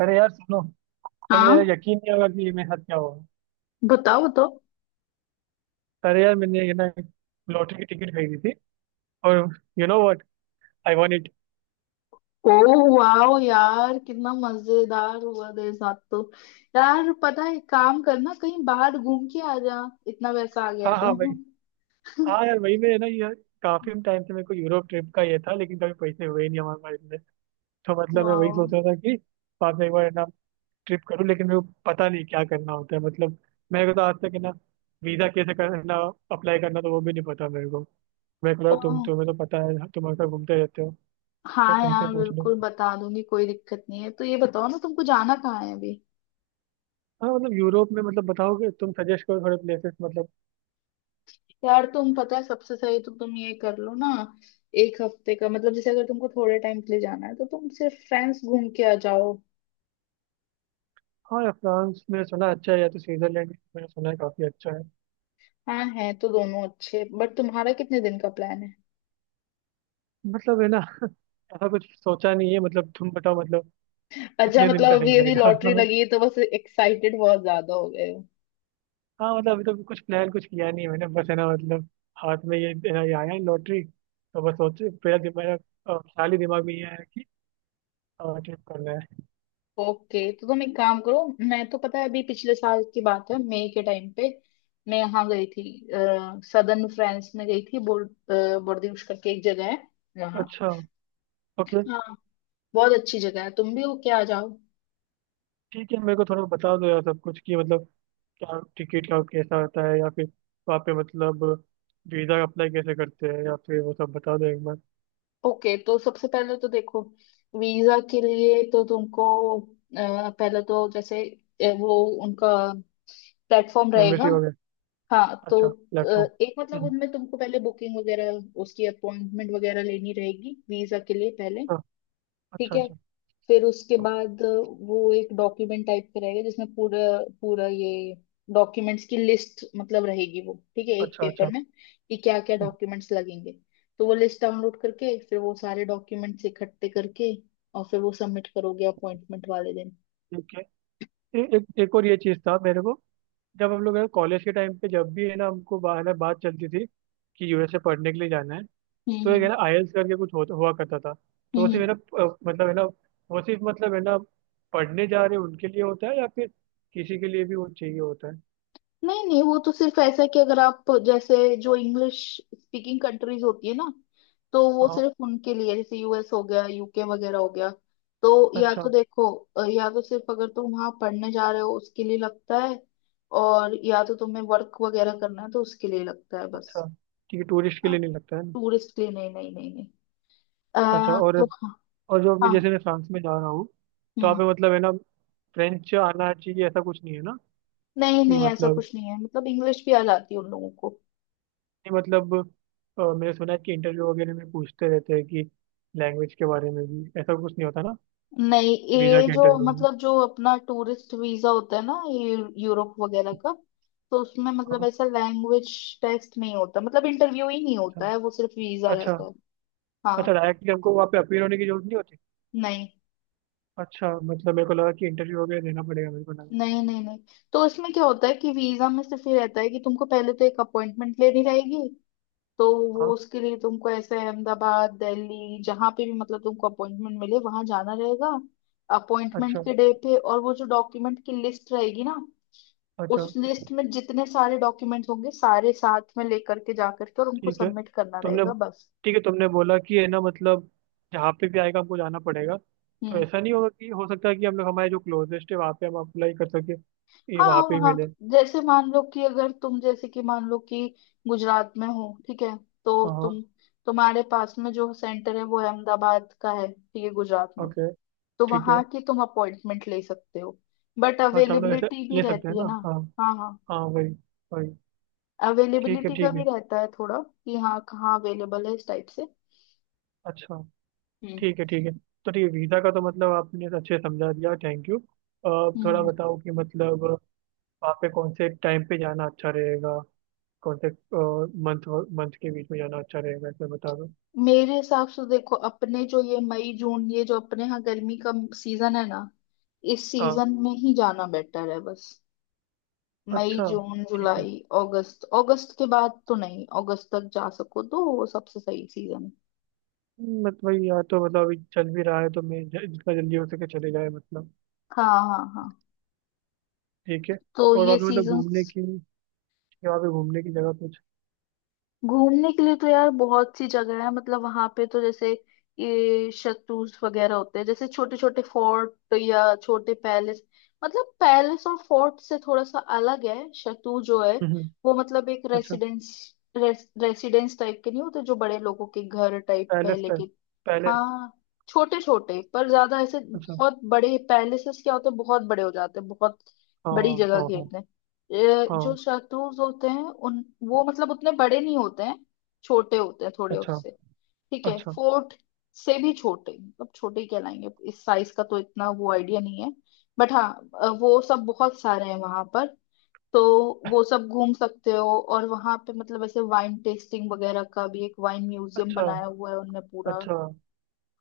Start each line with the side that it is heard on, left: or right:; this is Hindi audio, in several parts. right: अरे यार सुनो। तो मेरा
left: हाँ।
right: यकीन नहीं होगा कि ये मेरे साथ क्या हुआ।
left: बताओ बताओ।
right: अरे यार मैंने ये ना, लॉटरी की टिकट खरीदी थी। और you know what, I want it.
left: Oh wow यार, कितना मजेदार हुआ तेरे साथ तो। यार पता है, एक काम करना, कहीं बाहर घूम के आ जा, इतना पैसा आ गया
right: हाँ
left: तो।
right: हाँ भाई। हाँ यार, वही मैं ना यार, काफी टाइम से मेरे को यूरोप ट्रिप का ये था, लेकिन कभी पैसे हुए ही नहीं हमारे पास में। तो मतलब मैं वही
left: वाओ।
right: सोच रहा था कि बाद में एक बार है ना ट्रिप करूँ, लेकिन मेरे को पता नहीं क्या करना होता है मतलब। मेरे को तो आज तक है ना, वीजा कैसे करना, अप्लाई करना, तो वो भी नहीं पता मेरे को। मैं कह रहा
left: ओ
right: हूँ तुम्हें तो पता है, तुम अक्सर घूमते रहते हो। तो
left: हाँ
right: तुमसे
left: यार,
right: पूछ लो।
left: बिल्कुल बता दूंगी, कोई दिक्कत नहीं है। तो ये बताओ ना, तुमको जाना कहाँ है अभी।
right: हाँ मतलब यूरोप में मतलब बताओगे, तुम सजेस्ट करो थोड़े प्लेसेस मतलब।
left: यार तुम पता है सबसे सही तो तुम ये कर लो ना, एक हफ्ते का मतलब, जैसे अगर तुमको थोड़े टाइम के लिए जाना है तो तुम सिर्फ फ्रेंड्स घूम के आ जाओ।
right: हाँ, या फ्रांस में सुना अच्छा है, या तो स्विट्जरलैंड मैंने सुना है काफी अच्छा है।
left: हाँ, है तो दोनों अच्छे, बट तुम्हारा कितने दिन का प्लान है।
right: मतलब है ना ऐसा कुछ सोचा नहीं है मतलब, तुम बताओ मतलब।
left: अच्छा
right: कितने दिन का
left: मतलब
right: सही
left: अभी अभी लॉटरी
right: रहेगा
left: लगी है तो बस एक्साइटेड बहुत ज्यादा हो गए हो।
right: हाँ मतलब अभी तो कुछ प्लान कुछ किया नहीं है मैंने, बस है ना मतलब, हाथ में ये है ना, ये आया है लॉटरी, तो बस सोच मेरा दिमाग, ख्याल ही दिमाग में ये है कि ट्रिप करना है।
left: ओके, तो तुम एक काम करो, मैं तो पता है अभी पिछले साल की बात है, मई के टाइम पे मैं यहाँ गई थी। सदर्न फ्रांस में गई थी। बोर्डियुश करके एक जगह है वहाँ।
right: अच्छा। ओके।
left: हाँ, बहुत अच्छी जगह है, तुम भी हो क्या, आ जाओ।
right: ठीक है, मेरे को थोड़ा बता दो यार सब कुछ कि मतलब क्या टिकट का कैसा होता है, या फिर वहाँ पे मतलब वीज़ा अप्लाई कैसे करते हैं, या फिर वो सब बता दो एक बार।
left: ओके, तो सबसे पहले तो देखो, वीजा के लिए तो तुमको पहले तो जैसे वो उनका प्लेटफॉर्म रहेगा।
right: एम्बेसी वगैरह।
left: हाँ, तो
right: अच्छा प्लेटफॉर्म।
left: एक मतलब उनमें तुमको पहले बुकिंग वगैरह, उसकी अपॉइंटमेंट वगैरह लेनी रहेगी वीजा के लिए पहले।
right: अच्छा
left: ठीक
right: अच्छा।
left: है।
right: अच्छा
left: फिर उसके बाद वो एक डॉक्यूमेंट टाइप का रहेगा जिसमें पूरा पूरा ये डॉक्यूमेंट्स की लिस्ट मतलब रहेगी। वो ठीक है, एक
right: अच्छा।
left: पेपर
right: अच्छा।
left: में कि क्या क्या
right: हम्म।
left: डॉक्यूमेंट्स लगेंगे। तो वो लिस्ट डाउनलोड करके फिर वो सारे डॉक्यूमेंट्स इकट्ठे करके, और फिर वो सबमिट करोगे अपॉइंटमेंट वाले दिन।
right: ठीक है। एक एक और ये चीज़ था मेरे को, जब हम लोग कॉलेज के टाइम पे जब भी है ना हमको, है ना बात चलती थी कि यूएसए पढ़ने के लिए जाना है।
left: हम्म
right: तो एक है
left: हम्म
right: ना आईएल्स करके कुछ हुआ करता था। तो वो सिर्फ
left: हम्म।
right: है ना, मतलब है ना वो सिर्फ मतलब है ना, पढ़ने जा रहे उनके लिए होता है, या फिर किसी के लिए भी वो चाहिए होता है।
left: नहीं नहीं, वो तो सिर्फ ऐसा है कि अगर आप जैसे जो इंग्लिश स्पीकिंग कंट्रीज होती है ना, तो वो
right: हाँ।
left: सिर्फ उनके लिए, जैसे यूएस हो गया, यूके वगैरह हो गया। तो या
right: अच्छा
left: तो देखो, या तो सिर्फ अगर तुम वहां पढ़ने जा रहे हो उसके लिए लगता है, और या तो तुम्हें वर्क वगैरह करना है तो उसके लिए लगता है बस।
right: अच्छा। ठीक है, टूरिस्ट के
left: हाँ।
right: लिए नहीं लगता है ना।
left: टूरिस्ट के लिए नहीं नहीं नहीं नहीं।
right: अच्छा। और
left: तो हाँ।
right: और जो मैं,
left: हाँ,
right: जैसे मैं फ्रांस में जा रहा हूँ, तो आप
left: हम्म।
right: मतलब है ना फ्रेंच आना चाहिए ऐसा कुछ नहीं है ना।
left: नहीं
right: कि
left: नहीं, ऐसा
right: मतलब,
left: कुछ नहीं है, मतलब इंग्लिश भी आ जाती है उन लोगों को।
right: नहीं मतलब, मैंने सुना है कि इंटरव्यू वगैरह में पूछते रहते हैं कि लैंग्वेज के बारे में भी ऐसा कुछ नहीं होता ना,
left: नहीं,
right: वीज़ा
left: ये
right: के
left: जो
right: इंटरव्यू में।
left: मतलब जो अपना टूरिस्ट वीजा होता है ना, ये यूरोप वगैरह का, तो उसमें मतलब
right: हाँ।
left: ऐसा लैंग्वेज टेस्ट नहीं होता, मतलब इंटरव्यू ही नहीं
right: अच्छा
left: होता है, वो सिर्फ वीजा
right: अच्छा।
left: रहता है। हाँ।
right: अच्छा, डायरेक्टली हमको वहाँ पे अपीयर होने की जरूरत नहीं होती।
left: नहीं
right: अच्छा मतलब मेरे को लगा कि इंटरव्यू वगैरह देना पड़ेगा, मेरे को लगा।
left: नहीं नहीं नहीं। तो इसमें क्या होता है कि वीजा में सिर्फ ये रहता है कि तुमको पहले तो एक अपॉइंटमेंट लेनी रहेगी। तो वो
right: हाँ।
left: उसके लिए तुमको ऐसे अहमदाबाद दिल्ली जहां पे भी मतलब तुमको अपॉइंटमेंट मिले वहां जाना रहेगा अपॉइंटमेंट
right: अच्छा
left: के डे पे। और वो जो डॉक्यूमेंट की लिस्ट रहेगी ना,
right: अच्छा।
left: उस लिस्ट में जितने सारे डॉक्यूमेंट्स होंगे सारे साथ में लेकर के जा करके, और उनको
right: ठीक है।
left: सबमिट करना
right: तुमने
left: रहेगा बस।
right: तुमने बोला कि है ना मतलब जहाँ पे भी आएगा हमको जाना पड़ेगा। तो
left: हम्म।
right: ऐसा नहीं होगा कि हो सकता है कि हम लोग हमारे जो क्लोजेस्ट है वहाँ पे हम अप्लाई कर सके, ये
left: हाँ
right: वहाँ पे ही
left: वहाँ
right: मिले।
left: तो- जैसे मान लो कि अगर तुम जैसे कि मान लो कि गुजरात में हो, ठीक है, तो
right: हाँ हाँ।
left: तुम, तुम्हारे पास में जो सेंटर है वो अहमदाबाद का है, ठीक है, गुजरात में,
right: ओके।
left: तो
right: ठीक है।
left: वहाँ की तुम अपॉइंटमेंट ले सकते हो, बट
right: हाँ, अच्छा हम लोग ऐसे
left: अवेलेबिलिटी भी
right: ले सकते हैं
left: रहती है
right: ना,
left: ना।
right: हाँ।
left: हाँ हाँ।
right: हाँ वही वही। ठीक है
left: अवेलेबिलिटी का
right: ठीक
left: भी
right: है।
left: रहता है थोड़ा कि हाँ कहाँ अवेलेबल है इस टाइप से।
right: अच्छा। ठीक है ठीक है। तो ठीक है, वीज़ा का तो मतलब आपने अच्छे से समझा दिया, थैंक यू। अब थोड़ा
left: हम्म।
right: बताओ कि मतलब वहाँ पे कौन से टाइम पे जाना अच्छा रहेगा, कौन से मंथ, मंथ के बीच में जाना अच्छा रहेगा ऐसे बता दो।
left: मेरे हिसाब से देखो, अपने जो ये मई जून, ये जो अपने यहाँ गर्मी का सीजन है ना, इस
right: हाँ।
left: सीजन में ही जाना बेटर है बस। मई
right: अच्छा।
left: जून
right: ठीक है
left: जुलाई अगस्त, अगस्त के बाद तो नहीं, अगस्त तक जा सको तो वो सबसे सही सीजन है।
right: मतलब वही यहाँ, तो मतलब अभी चल भी रहा है, तो मैं जितना जल्दी हो सके चले जाए मतलब।
left: हाँ हाँ हाँ।
right: ठीक है।
left: तो
right: और
left: ये
right: वहाँ पे मतलब
left: सीजन।
right: घूमने की, वहाँ पे घूमने की जगह कुछ।
left: घूमने के लिए तो यार बहुत सी जगह है, मतलब वहां पे तो जैसे ये शत्रुज वगैरह होते हैं, जैसे छोटे छोटे फोर्ट या छोटे पैलेस, मतलब पैलेस और फोर्ट से थोड़ा सा अलग है शत्रुज जो है,
right: हम्म।
left: वो मतलब एक
right: अच्छा,
left: रेसिडेंस, रेसिडेंस टाइप के, नहीं होते जो बड़े लोगों के घर टाइप
right: पैलेस
left: पहले के।
right: टाइप। पैलेस।
left: हाँ, छोटे छोटे, पर ज्यादा ऐसे
right: अच्छा।
left: बहुत बड़े पैलेसेस क्या होते हैं, बहुत बड़े हो जाते हैं, बहुत
right: हाँ
left: बड़ी
right: हाँ
left: जगह
right: हाँ हाँ।
left: घेरते हैं। ये जो
right: हाँ,
left: शत्रुज होते हैं उन वो मतलब उतने बड़े नहीं होते हैं, छोटे होते हैं थोड़े
right: अच्छा।
left: उससे। ठीक है,
right: अच्छा
left: फोर्ट से भी छोटे, मतलब छोटे ही कहलाएंगे। इस साइज का तो इतना वो आइडिया नहीं है, बट हाँ वो सब बहुत सारे हैं वहां पर, तो वो सब घूम सकते हो। और वहां पे मतलब ऐसे वाइन टेस्टिंग वगैरह का भी एक वाइन म्यूजियम
right: अच्छा
left: बनाया हुआ है उनने पूरा।
right: अच्छा।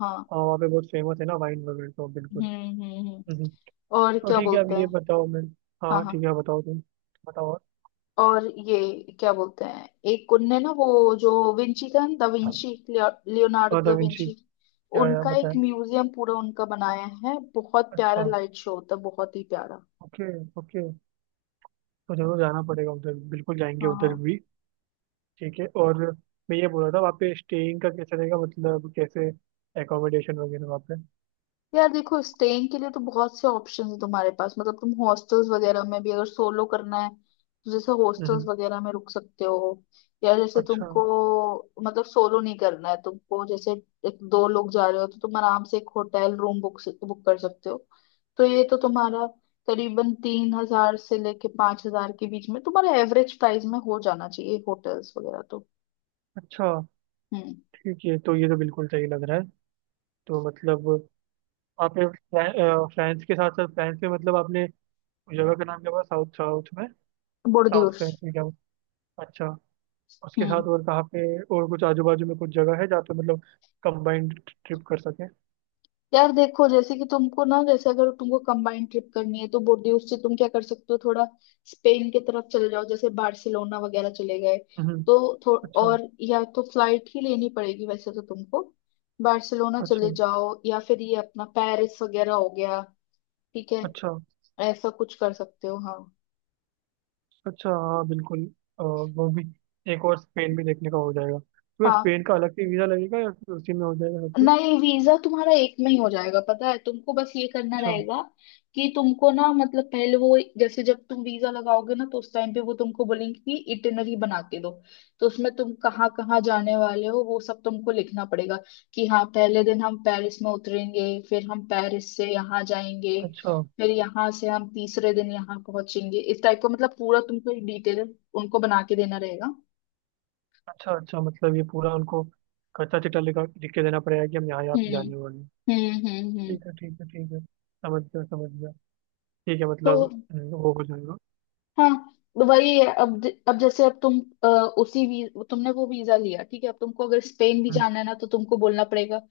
left: हाँ।
right: हाँ, वहाँ पे बहुत फेमस है ना वाइन वगैरह, तो बिल्कुल।
left: हम्म हम्म हम्म।
right: हम्म।
left: और
right: तो
left: क्या
right: ठीक है अब
left: बोलते
right: ये
left: हैं।
right: बताओ मैं।
left: हाँ
right: हाँ ठीक
left: हाँ।
right: है, बताओ तुम। बताओ।
left: और ये क्या बोलते हैं, एक उनने ना वो जो विंची था, द विंची, लियोनार्डो
right: और दा
left: दा
right: विंची,
left: विंची,
right: क्या यार
left: उनका एक
right: बताया।
left: म्यूजियम पूरा उनका बनाया है, बहुत प्यारा
right: अच्छा।
left: लाइट शो होता है बहुत ही प्यारा।
right: ओके। ओके। तो जरूर जाना पड़ेगा उधर, बिल्कुल जाएंगे
left: हाँ
right: उधर
left: हाँ।
right: भी। ठीक है। और मैं ये बोल रहा था वहाँ पे स्टेइंग का कैसा रहेगा, मतलब कैसे एकोमोडेशन वगैरह वहाँ पे।
left: यार देखो, स्टेइंग के लिए तो बहुत से ऑप्शंस है तुम्हारे पास, मतलब तुम हॉस्टल्स वगैरह में भी, अगर सोलो करना है तो जैसे हॉस्टल्स
right: हम्म।
left: वगैरह में रुक सकते हो। या जैसे
right: अच्छा
left: तुमको मतलब सोलो नहीं करना है, तुमको जैसे एक दो लोग जा रहे हो तो तुम आराम से एक होटल रूम बुक बुक कर सकते हो। तो ये तो तुम्हारा करीबन 3000 से लेके 5000 के बीच में तुम्हारा एवरेज प्राइस में हो जाना चाहिए होटल्स वगैरह तो।
right: अच्छा।
left: हम्म।
right: ठीक है, तो ये तो बिल्कुल सही लग रहा है। तो मतलब आपने फ्रांस के साथ साथ, फ्रांस में मतलब आपने उस जगह का नाम क्या बोला साउथ, साउथ में। South
left: Bordeaux.
right: फ्रांस में क्या बोला। अच्छा। उसके साथ और कहाँ पे, और कुछ आजू बाजू में कुछ जगह है जहाँ पे मतलब कंबाइंड ट्रिप कर सके।
left: यार देखो, जैसे कि तुमको ना, जैसे अगर तुमको कंबाइंड ट्रिप करनी है तो बोर्डियोस से तुम क्या कर सकते हो, थोड़ा स्पेन की तरफ चले जाओ, जैसे बार्सिलोना वगैरह चले गए,
right: हम्म।
left: तो
right: अच्छा
left: और या तो फ्लाइट ही लेनी पड़ेगी वैसे तो तुमको, बार्सिलोना चले
right: अच्छा
left: जाओ या फिर ये अपना पेरिस वगैरह हो गया। ठीक है,
right: अच्छा
left: ऐसा कुछ कर सकते हो। हाँ
right: अच्छा। हाँ बिल्कुल। वो भी, एक और स्पेन भी देखने का हो जाएगा, तो क्या
left: हाँ।
right: स्पेन का अलग से वीज़ा लगेगा या फिर उसी में हो जाएगा सब कुछ।
left: नहीं, वीजा तुम्हारा एक में ही हो जाएगा, पता है तुमको बस ये करना
right: अच्छा
left: रहेगा कि तुमको ना मतलब पहले वो जैसे जब तुम वीजा लगाओगे ना तो उस टाइम पे वो तुमको बोलेंगे कि इटिनरी बना के दो। तो उसमें तुम कहाँ कहाँ जाने वाले हो वो सब तुमको लिखना पड़ेगा, कि हाँ, पहले दिन हम पेरिस में उतरेंगे, फिर हम पेरिस से यहाँ जाएंगे,
right: अच्छा।
left: फिर यहाँ से हम तीसरे दिन यहाँ पहुंचेंगे, इस टाइप का मतलब पूरा तुमको एक डिटेल उनको बना के देना रहेगा।
right: अच्छा अच्छा, मतलब ये पूरा उनको कच्चा चिट्ठा लिख के देना पड़ेगा कि हम यहाँ यहाँ पे
left: हम्म
right: जाने वाले हैं।
left: हम्म।
right: ठीक है ठीक है ठीक है, समझ गया समझ गया। ठीक है
left: तो
right: मतलब वो हो जाएगा।
left: हाँ। तो वही है, अब अब जैसे अब तुम अ, उसी तुमने वो वीजा लिया ठीक है, अब तुमको अगर स्पेन भी
right: हम्म,
left: जाना है ना तो तुमको बोलना पड़ेगा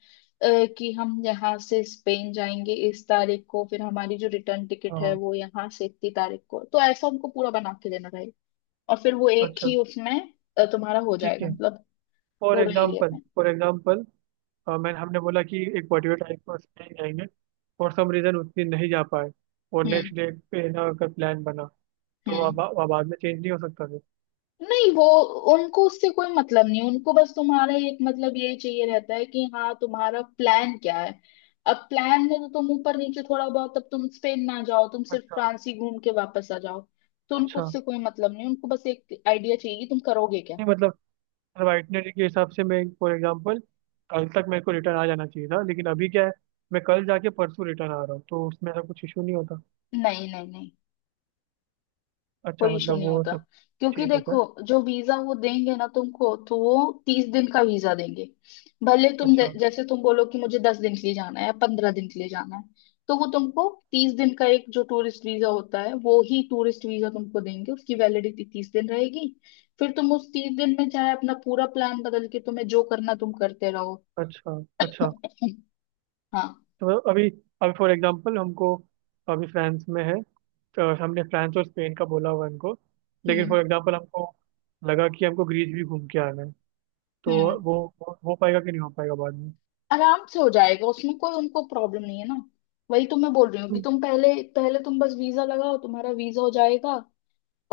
left: कि हम यहाँ से स्पेन जाएंगे इस तारीख को, फिर हमारी जो रिटर्न टिकट है
right: हाँ,
left: वो यहाँ से इतनी तारीख को, तो ऐसा उनको पूरा बना के देना रहेगा और फिर वो एक
right: अच्छा।
left: ही उसमें तुम्हारा हो
right: ठीक
left: जाएगा
right: है।
left: मतलब
right: फॉर
left: पूरा एरिया
right: एग्जाम्पल
left: में।
right: फॉर एग्जाम्पल मैंने हमने बोला कि एक पर्टिकुलर टाइम पर स्पेन जाएंगे, फॉर सम रीज़न उतनी नहीं जा पाए, और नेक्स्ट
left: हम्म
right: डे पे ना अगर प्लान बना, तो
left: हम्म।
right: अब बाद में चेंज नहीं हो सकता फिर।
left: नहीं वो, उनको उससे कोई मतलब नहीं, उनको बस तुम्हारा एक मतलब यही चाहिए रहता है कि हाँ तुम्हारा प्लान क्या है। अब प्लान में तो तुम ऊपर नीचे थोड़ा बहुत, अब तुम स्पेन ना जाओ, तुम सिर्फ
right: अच्छा
left: फ्रांस ही घूम के वापस आ जाओ, तो उनको
right: अच्छा।
left: उससे कोई मतलब नहीं, उनको बस एक आइडिया चाहिए कि तुम करोगे क्या।
right: नहीं मतलब वाइटनरी के हिसाब से मैं, फॉर एग्जांपल, कल तक मेरे को रिटर्न आ जाना चाहिए था, लेकिन अभी क्या है, मैं कल जाके परसों रिटर्न आ रहा हूँ, तो उसमें ऐसा कुछ इशू नहीं होता।
left: नहीं नहीं नहीं।
right: अच्छा
left: कोई इशू
right: मतलब
left: नहीं
right: वो
left: होता,
right: सब
left: क्योंकि
right: ठीक होता
left: देखो
right: है।
left: जो वीजा वो देंगे ना तुमको तो वो 30 दिन का वीजा देंगे। भले तुम
right: अच्छा
left: जैसे तुम बोलो कि मुझे 10 दिन के लिए जाना है या 15 दिन के लिए जाना है, तो वो तुमको 30 दिन का एक जो टूरिस्ट वीजा होता है वो ही टूरिस्ट वीजा तुमको देंगे, उसकी वैलिडिटी 30 दिन रहेगी। फिर तुम उस 30 दिन में चाहे अपना पूरा प्लान बदल के तुम्हें जो करना तुम करते रहो।
right: अच्छा अच्छा।
left: हाँ।
right: तो अभी, अभी फॉर एग्जांपल हमको, अभी फ्रांस में है, तो हमने फ्रांस और स्पेन का बोला हुआ है, हमको लेकिन
left: हम्म
right: फॉर एग्जांपल हमको लगा कि हमको ग्रीस भी घूम के आना है, तो
left: हम्म।
right: वो वो हो पाएगा कि नहीं हो पाएगा बाद में।
left: आराम से हो जाएगा, उसमें कोई उनको प्रॉब्लम नहीं है ना। वही तो मैं बोल रही हूँ कि
right: हम्म,
left: तुम पहले पहले तुम बस वीजा लगाओ, तुम्हारा वीजा हो जाएगा।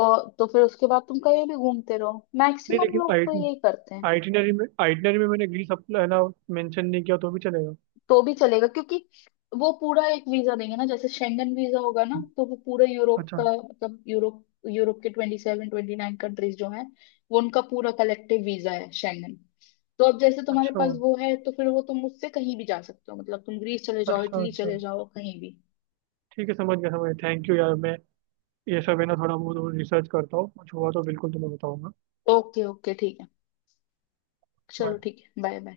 left: और तो फिर उसके बाद तुम कहीं भी घूमते रहो,
right: नहीं
left: मैक्सिमम
right: लेकिन
left: लोग तो यही करते हैं।
right: आइटिनरी में मैंने ग्रीस अप है ना मेंशन नहीं किया, तो भी चलेगा।
left: तो भी चलेगा, क्योंकि वो पूरा एक वीजा देंगे ना, जैसे शेंगन वीजा होगा ना तो वो पूरा यूरोप
right: अच्छा
left: का मतलब यूरोप यूरोप के 27 29 कंट्रीज जो हैं, वो उनका पूरा कलेक्टिव वीजा है शेंगन। तो अब जैसे तुम्हारे
right: अच्छा
left: पास वो है तो फिर वो तुम उससे कहीं भी जा सकते हो, मतलब तुम ग्रीस चले जाओ,
right: अच्छा
left: इटली
right: अच्छा।
left: चले जाओ, कहीं भी।
right: ठीक है समझ गया समझ गया, थैंक यू यार। मैं ये सब है ना थोड़ा बहुत रिसर्च करता हूँ, कुछ हुआ तो बिल्कुल तुम्हें बताऊंगा।
left: ओके ओके ठीक है। चलो
right: Bye.
left: ठीक है, बाय बाय।